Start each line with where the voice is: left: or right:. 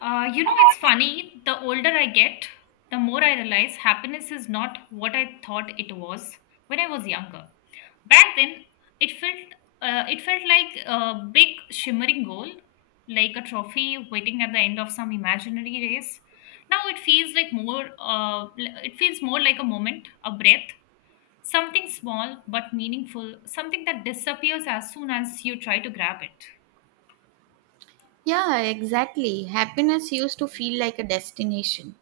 left: It's funny. The older I get, the more I realize happiness is not what I thought it was when I was younger. Back then, it felt it felt like a big shimmering goal, like a trophy waiting at the end of some imaginary race. Now it feels like more. It feels more like a moment, a breath, something small but meaningful, something that disappears as soon as you try to grab it.
right: Yeah, exactly. Happiness used to feel like a destination.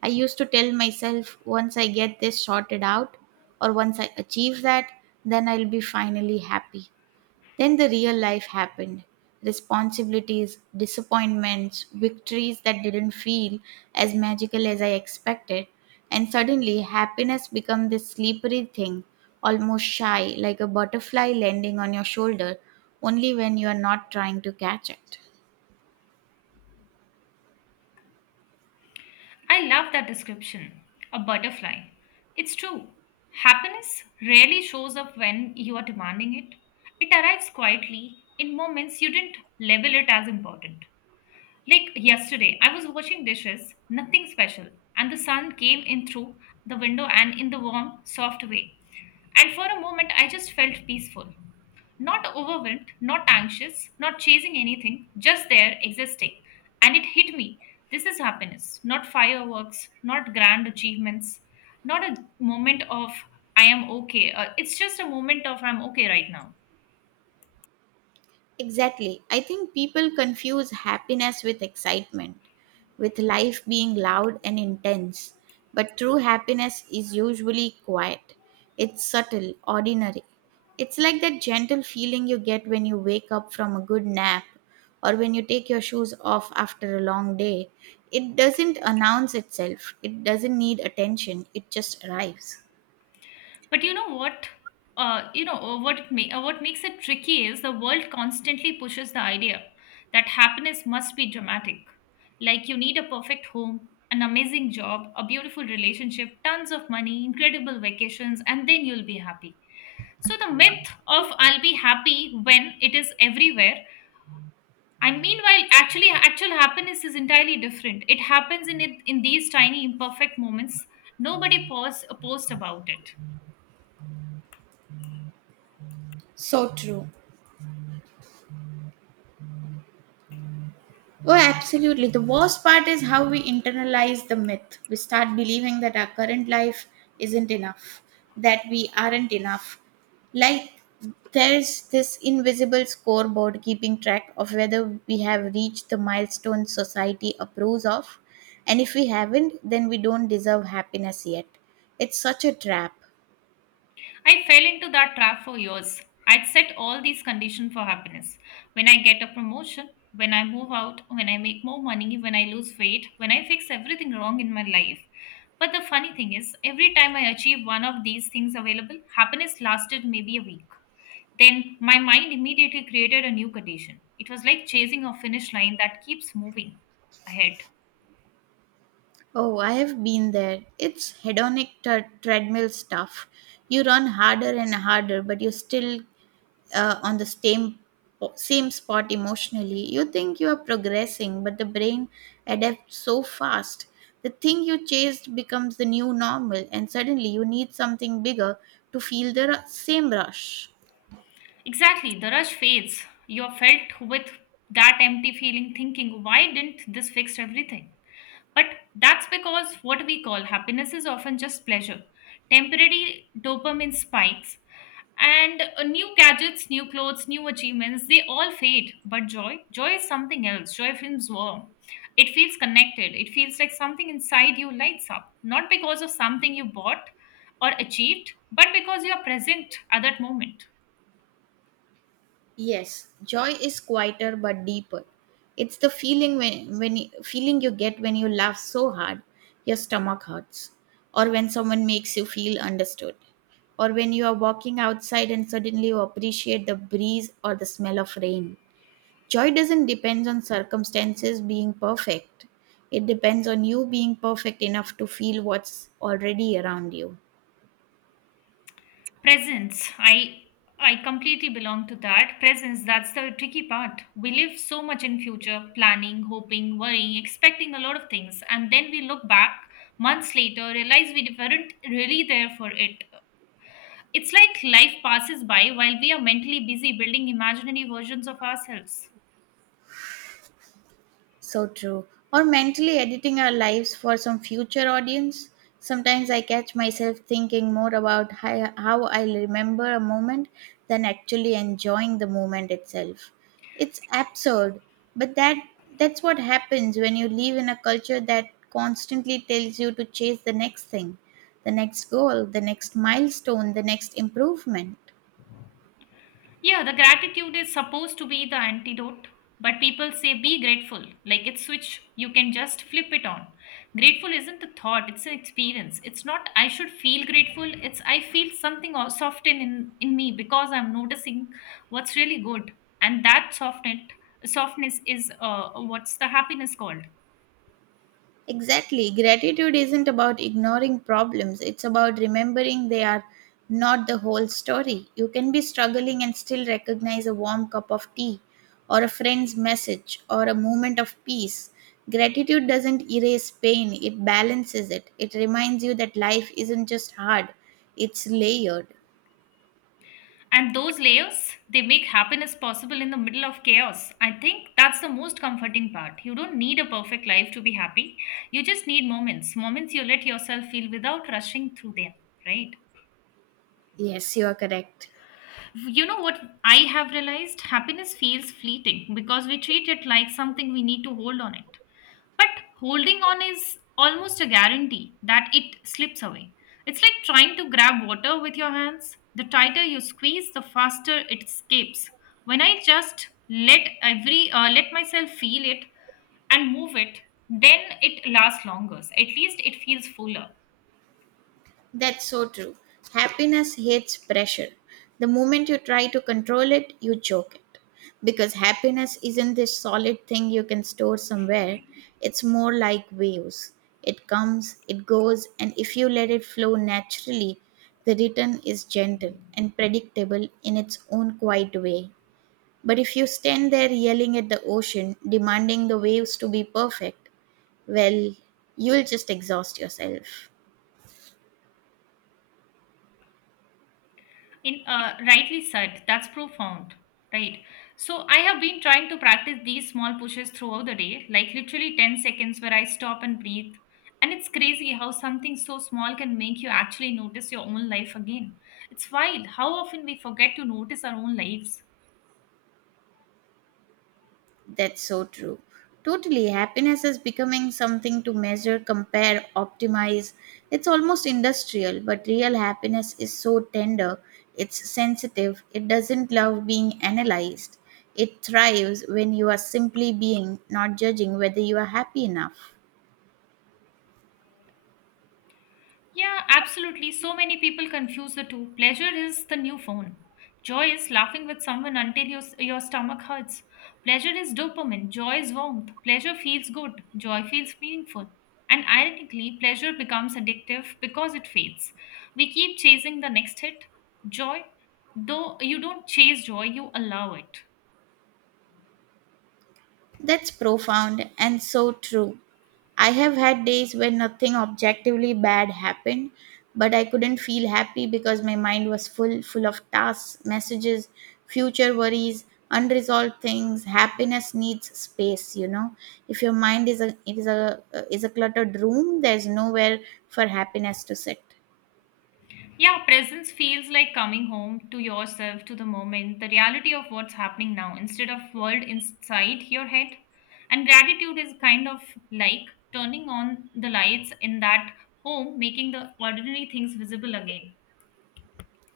right: I used to tell myself once I get this sorted out or once I achieve that, then I'll be finally happy. Then the real life happened. Responsibilities, disappointments, victories that didn't feel as magical as I expected. And suddenly, happiness became this slippery thing, almost shy, like a butterfly landing on your shoulder, only when you are not trying to catch it.
left: I love that description. A butterfly. It's true. Happiness rarely shows up when you are demanding it. It arrives quietly in moments you didn't label it as important. Like yesterday, I was washing dishes, nothing special, and the sun came in through the window and in the warm, soft way. And for a moment, I just felt peaceful. Not overwhelmed, not anxious, not chasing anything, just there, existing. And it hit me. This is happiness, not fireworks, not grand achievements, not a moment of I am okay. It's just a moment of I'm okay right now.
right: Exactly. I think people confuse happiness with excitement, with life being loud and intense. But true happiness is usually quiet, it's subtle, ordinary. It's like that gentle feeling you get when you wake up from a good nap or when you take your shoes off after a long day. It doesn't announce itself, it doesn't need attention, it just arrives.
left: But you know what? What makes it tricky is the world constantly pushes the idea that happiness must be dramatic. Like you need a perfect home, an amazing job, a beautiful relationship, tons of money, incredible vacations, and then you'll be happy. So the myth of I'll be happy when it is everywhere. And meanwhile, actually, actual happiness is entirely different. It happens in it in these tiny imperfect moments. Nobody pause, post about it.
right: So true. Oh, absolutely. The worst part is how we internalize the myth. We start believing that our current life isn't enough, that we aren't enough. Like there's this invisible scoreboard keeping track of whether we have reached the milestone society approves of. And if we haven't, then we don't deserve happiness yet. It's such a trap.
left: I fell into that trap for years. I'd set all these conditions for happiness. When I get a promotion, when I move out, when I make more money, when I lose weight, when I fix everything wrong in my life. But the funny thing is, every time I achieve one of these things available, happiness lasted maybe a week. Then my mind immediately created a new condition. It was like chasing a finish line that keeps moving ahead.
right: Oh, I have been there. It's hedonic treadmill stuff. You run harder and harder, but you still on the same spot emotionally. You think you are progressing, but the brain adapts so fast the thing you chased becomes the new normal, and suddenly you need something bigger to feel the same rush.
left: Exactly, the rush fades. You're felt with that empty feeling, thinking, why didn't this fix everything? But that's because what we call happiness is often just pleasure, temporary dopamine spikes, and new gadgets, new clothes, new achievements, they all fade. But joy, joy is something else. Joy feels warm. It feels connected. It feels like something inside you lights up, not because of something you bought or achieved, but because you are present at that moment.
right: Yes, joy is quieter but deeper. It's the feeling you get when you laugh so hard your stomach hurts, or when someone makes you feel understood, or when you are walking outside and suddenly you appreciate the breeze or the smell of rain. Joy doesn't depend on circumstances being perfect. It depends on you being perfect enough to feel what's already around you.
left: Presence. I completely belong to that. Presence, that's the tricky part. We live so much in future, planning, hoping, worrying, expecting a lot of things, and then we look back months later, realize we weren't really there for it. It's like life passes by while we are mentally busy building imaginary versions of ourselves.
right: So true. Or mentally editing our lives for some future audience. Sometimes I catch myself thinking more about how I remember a moment than actually enjoying the moment itself. It's absurd, but that's what happens when you live in a culture that constantly tells you to chase the next thing, the next goal, the next milestone, the next improvement.
left: Yeah, the gratitude is supposed to be the antidote, but people say be grateful. Like it's switch, you can just flip it on. Grateful isn't a thought, it's an experience. It's not I should feel grateful, it's I feel something or soften in me because I'm noticing what's really good. And that softened softness is what's the happiness called.
right: Exactly. Gratitude isn't about ignoring problems, it's about remembering they are not the whole story. You can be struggling and still recognize a warm cup of tea, or a friend's message, or a moment of peace. Gratitude doesn't erase pain, it balances it. It reminds you that life isn't just hard, it's layered.
left: And those layers, they make happiness possible in the middle of chaos. I think that's the most comforting part. You don't need a perfect life to be happy. You just need moments, moments you let yourself feel without rushing through them, right?
right: Yes, you are correct.
left: You know what I have realized? Happiness feels fleeting because we treat it like something we need to hold on it. But holding on is almost a guarantee that it slips away. It's like trying to grab water with your hands. The tighter you squeeze, the faster it escapes. When I just let every let myself feel it and move it, then it lasts longer. At least it feels fuller.
right: That's so true. Happiness hates pressure. The moment you try to control it, you choke it. Because happiness isn't this solid thing you can store somewhere, it's more like waves. It comes, it goes, and if you let it flow naturally, the return is gentle and predictable in its own quiet way. But if you stand there yelling at the ocean, demanding the waves to be perfect, well, you'll just exhaust yourself.
left: In Rightly said, that's profound, right? So I have been trying to practice these small pushes throughout the day, like literally 10 seconds where I stop and breathe. And it's crazy how something so small can make you actually notice your own life again. It's wild how often we forget to notice our own lives.
right: That's so true. Totally. Happiness is becoming something to measure, compare, optimize. It's almost industrial, but real happiness is so tender. It's sensitive. It doesn't love being analyzed. It thrives when you are simply being, not judging whether you are happy enough.
left: Yeah, absolutely. So many people confuse the two. Pleasure is the new phone. Joy is laughing with someone until your stomach hurts. Pleasure is dopamine. Joy is warmth. Pleasure feels good. Joy feels meaningful. And ironically, pleasure becomes addictive because it fades. We keep chasing the next hit. Joy, though, you don't chase joy, you allow it.
right: That's profound and so true. I have had days when nothing objectively bad happened, but I couldn't feel happy because my mind was full of tasks, messages, future worries, unresolved things. Happiness needs space, you know. If your mind is a it is a cluttered room, there's nowhere for happiness to sit.
left: Yeah, presence feels like coming home to yourself, to the moment, the reality of what's happening now, instead of world inside your head. And gratitude is kind of like turning on the lights in that home, making the ordinary things visible again.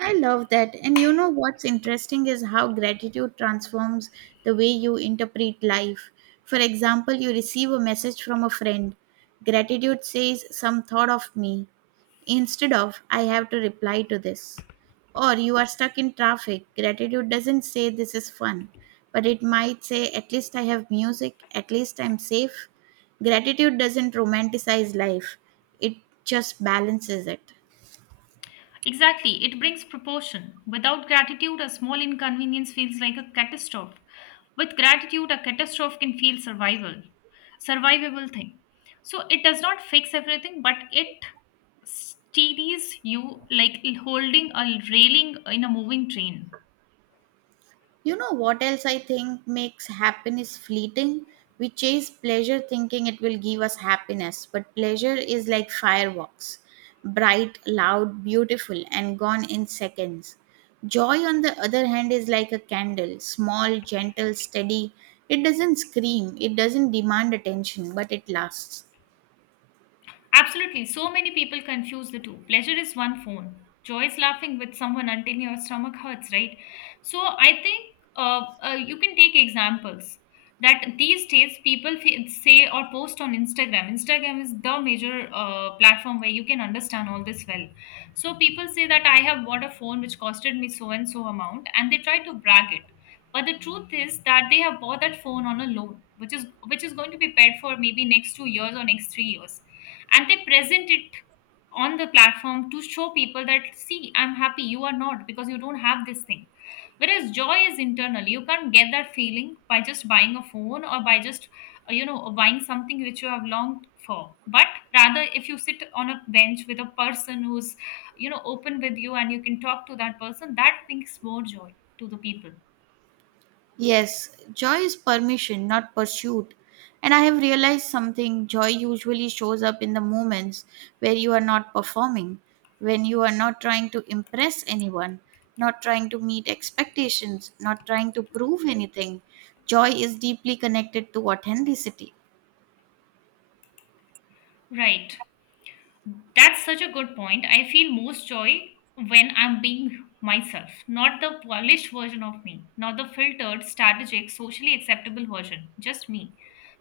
right: I love that. And you know what's interesting is how gratitude transforms the way you interpret life. For example, you receive a message from a friend. Gratitude says, "Some thought of me," instead of, "I have to reply to this." Or you are stuck in traffic. Gratitude doesn't say this is fun, but it might say, "At least I have music, at least I'm safe." Gratitude doesn't romanticize life, it just balances it.
left: Exactly, it brings proportion. Without gratitude, a small inconvenience feels like a catastrophe. With gratitude, a catastrophe can feel survival, survivable thing. So it does not fix everything, but it steadies you like holding a railing in a moving train.
right: You know what else I think makes happiness fleeting? We chase pleasure thinking it will give us happiness, but pleasure is like fireworks, bright, loud, beautiful, and gone in seconds. Joy, on the other hand, is like a candle, small, gentle, steady. It doesn't scream, it doesn't demand attention, but it lasts.
left: Absolutely. So many people confuse the two. Pleasure is one phone. Joy is laughing with someone until your stomach hurts, right? So I think you can take examples that these days people say or post on Instagram. Instagram is the major platform where you can understand all this well. So people say that I have bought a phone which costed me so and so amount, and they try to brag it. But the truth is that they have bought that phone on a loan, which is going to be paid for maybe next 2 years or next 3 years, and they present it on the platform to show people that see, I'm happy, you are not, because you don't have this thing. Whereas joy is internal, you can't get that feeling by just buying a phone or by just buying something which you have longed for. But rather, if you sit on a bench with a person who's open with you and you can talk to that person, that brings more joy to the people,
right: Yes, joy is permission, not pursuit. And I have realized something: joy usually shows up in the moments where you are not performing, when you are not trying to impress anyone, not trying to meet expectations, not trying to prove anything. Joy is deeply connected to authenticity.
left: right? That's such a good point. I feel most joy when I'm being myself, not the polished version of me, not the filtered, strategic, socially acceptable version, just me,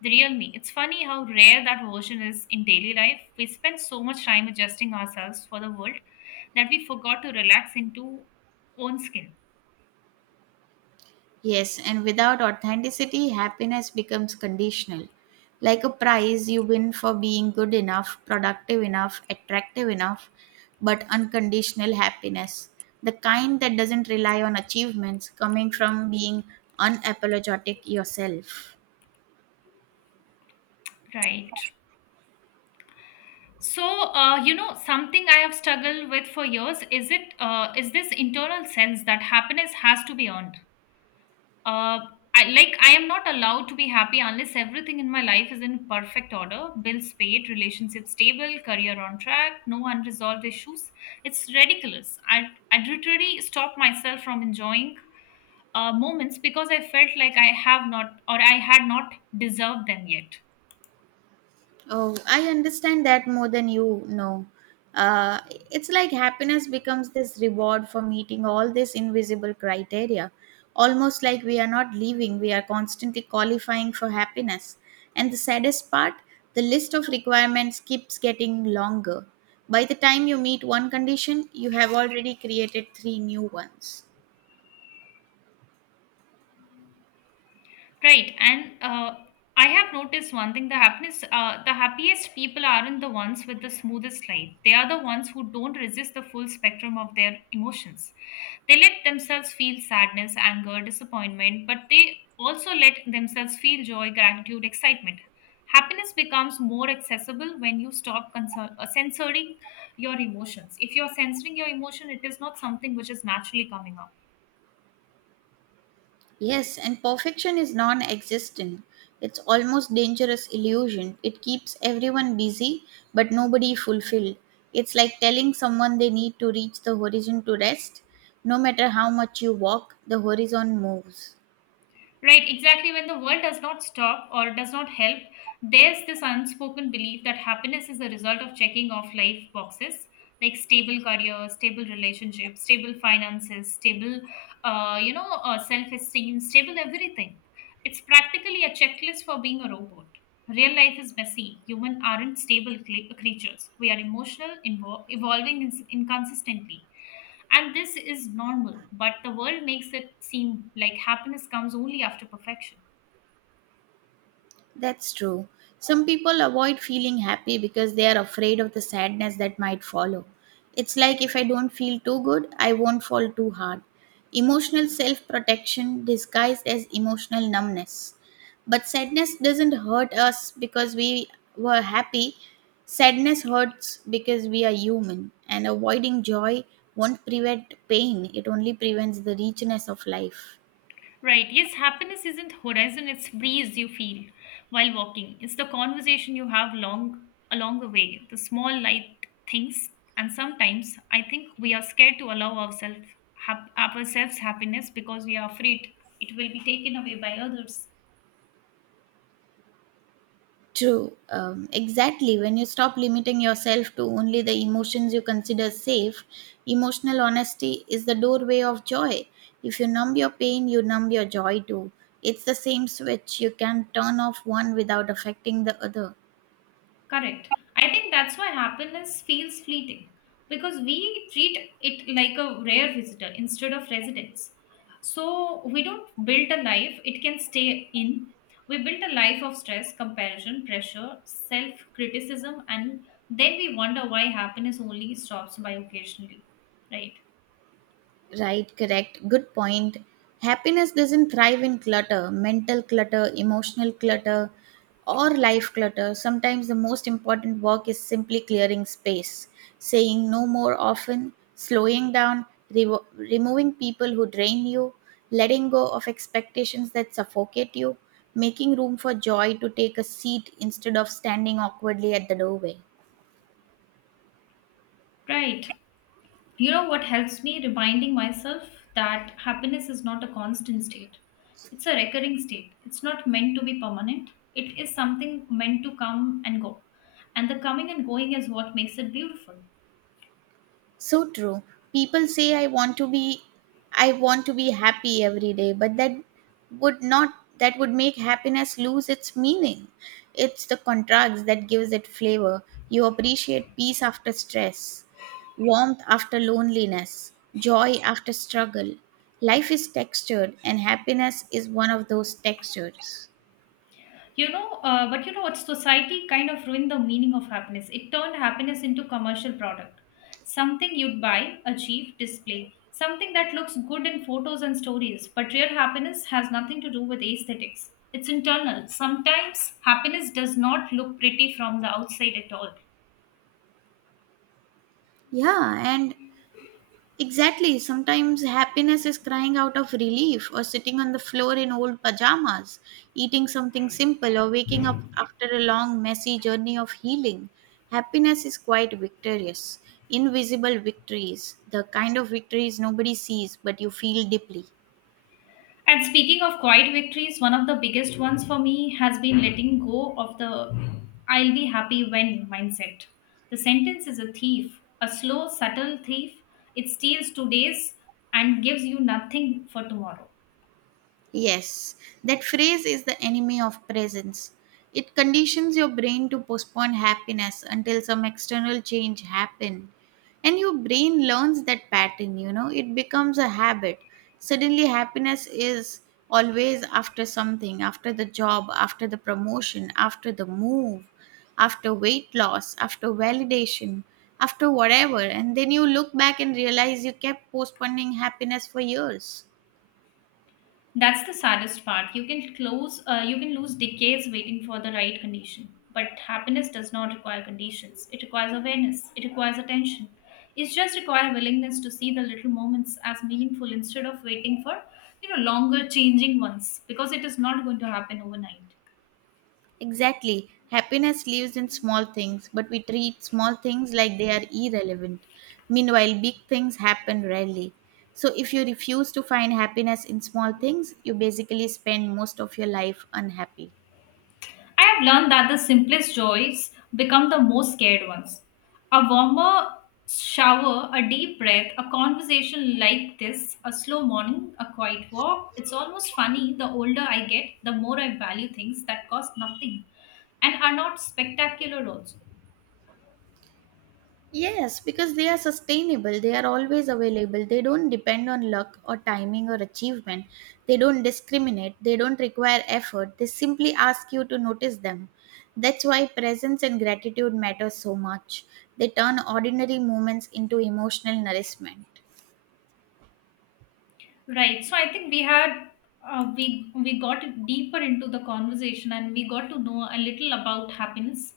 left: the real me. It's funny how rare that version is in daily life. We spend so much time adjusting ourselves for the world that we forgot to relax into own skin.
right: Yes, and without authenticity, happiness becomes conditional. Like a prize you win for being good enough, productive enough, attractive enough, but unconditional happiness, the kind that doesn't rely on achievements, coming from being unapologetic yourself.
left: Right. So, something I have struggled with for years is this internal sense that happiness has to be earned. uh I, like, I am not allowed to be happy unless everything in my life is in perfect order, bills paid, relationship stable, career on track, no unresolved issues. It's ridiculous. I literally stopped myself from enjoying moments because I felt like I have not, or I had not, deserved them yet.
right: Oh, I understand that more than you know. Uh, it's like happiness becomes this reward for meeting all these invisible criteria. Almost like we are not leaving, we are constantly qualifying for happiness. And the saddest part, the list of requirements keeps getting longer. By the time you meet one condition, you have already created three new ones.
left: Right, and I have noticed one thing: the happiness, the happiest people aren't the ones with the smoothest life. They are the ones who don't resist the full spectrum of their emotions. They let themselves feel sadness, anger, disappointment, but they also let themselves feel joy, gratitude, excitement. Happiness becomes more accessible when you stop censoring your emotions. If you're censoring your emotion, it is not something which is naturally coming out.
right: Yes, and perfection is non existent. It's almost dangerous illusion. It keeps everyone busy but nobody fulfilled. It's like telling someone they need to reach the horizon to rest. No matter how much you walk, the horizon moves.
left: Right, exactly. When the world does not stop or does not help, there's this unspoken belief that happiness is the result of checking off life boxes, like stable career, stable relationship, stable finances, stable, self-esteem, stable everything. It's practically a checklist for being a robot. Real life is messy. Human aren't stable creatures. We are emotional, evolving inconsistently. And this is normal, but the world makes it seem like happiness comes only after perfection.
right: That's true. Some people avoid feeling happy because they are afraid of the sadness that might follow. It's like if I don't feel too good, I won't fall too hard. Emotional self protection disguised as emotional numbness. But sadness doesn't hurt us because we were happy. Sadness hurts because we are human, and avoiding joy won't prevent pain, it only prevents the richness of life.
left: Right, yes, happiness isn't horizon, it's breeze you feel while walking. It's the conversation you have long along the way, the small light things, and sometimes I think we are scared to allow ourselves ourselves happiness because we are afraid it will be taken away by others.
right: True. Exactly. When you stop limiting yourself to only the emotions you consider safe, emotional honesty is the doorway of joy. If you numb your pain, you numb your joy too. It's the same switch. You can turn off one without affecting the other.
left: Correct. I think that's why happiness feels fleeting because we treat it like a rare visitor instead of residence. So we don't build a life it can stay in. We build a life of stress, comparison, pressure, self criticism, and then we wonder why happiness only stops by occasionally. Right?
right: Right, correct. Good point. Happiness doesn't thrive in clutter, mental clutter, emotional clutter, or life clutter. Sometimes the most important work is simply clearing space, saying no more often, slowing down, revo removing people who drain you, letting go of expectations that suffocate you, making room for joy to take a seat instead of standing awkwardly at the doorway.
left: Right. You know what helps me? Reminding myself that happiness is not a constant state, it's a recurring state. It's not meant to be permanent, it is something meant to come and go. And the coming and going is what makes it beautiful.
right: So true. People say I want to be happy every day, but that would not that would make happiness lose its meaning. It's the contrast that gives it flavor. You appreciate peace after stress, warmth after loneliness, joy after struggle. Life is textured and happiness is one of those textures.
left: But you know what, society kind of ruined the meaning of happiness. It turned happiness into commercial product, something you'd buy, achieve, display, something that looks good in photos and stories. But real happiness has nothing to do with aesthetics, it's internal. Sometimes happiness does not look pretty from the outside at all.
right: Yeah, and Exactly. Sometimes happiness is crying out of relief, or sitting on the floor in old pajamas eating something simple, or waking up after a long, messy journey of healing. Happiness is quite victorious. Invisible victories, the kind of victories nobody sees but you feel deeply.
left: And speaking of quiet victories, one of the biggest ones for me has been letting go of the I'll be happy when mindset. The sentence is a thief, a slow, subtle thief. It steals today's and gives you nothing for tomorrow.
right: Yes, that phrase is the enemy of presence. It conditions your brain to postpone happiness until some external change happen. And your brain learns that pattern, you know, it becomes a habit. Suddenly happiness is always after something, after the job, after the promotion, after the move, after weight loss, after validation, after whatever. And then you look back and realize you kept postponing happiness for years.
left: That's the saddest part. You can close, you can lose decades waiting for the right condition. But happiness does not require conditions. It requires awareness. It requires attention. It just requires willingness to see the little moments as meaningful instead of waiting for, you know, longer changing ones, because it is not going to happen overnight.
right: Exactly. Happiness lives in small things, but we treat small things like they are irrelevant. Meanwhile, big things happen rarely. So, if you refuse to find happiness in small things, you basically spend most of your life unhappy.
left: I have learned that the simplest joys become the most scared ones. A warmer shower, a deep breath, a conversation like this, a slow morning, a quiet walk. It's almost funny, the older I get, the more I value things that cost nothing and are not spectacular also.
right: Yes, because they are sustainable, they are always available, they don't depend on luck or timing or achievement, they don't discriminate, they don't require effort, they simply ask you to notice them. That's why presence and gratitude matter so much. They turn ordinary moments into emotional nourishment.
left: Right. So I think we had we got deeper into the conversation and we got to know a little about happiness,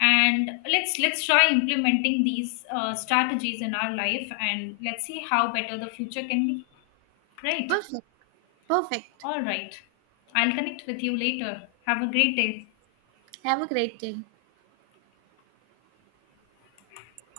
left: and let's try implementing these strategies in our life, and let's see how better the future can be, right?
right: Perfect, perfect.
left: All right, I'll connect with you later. Have a great day.
right: Have a great day.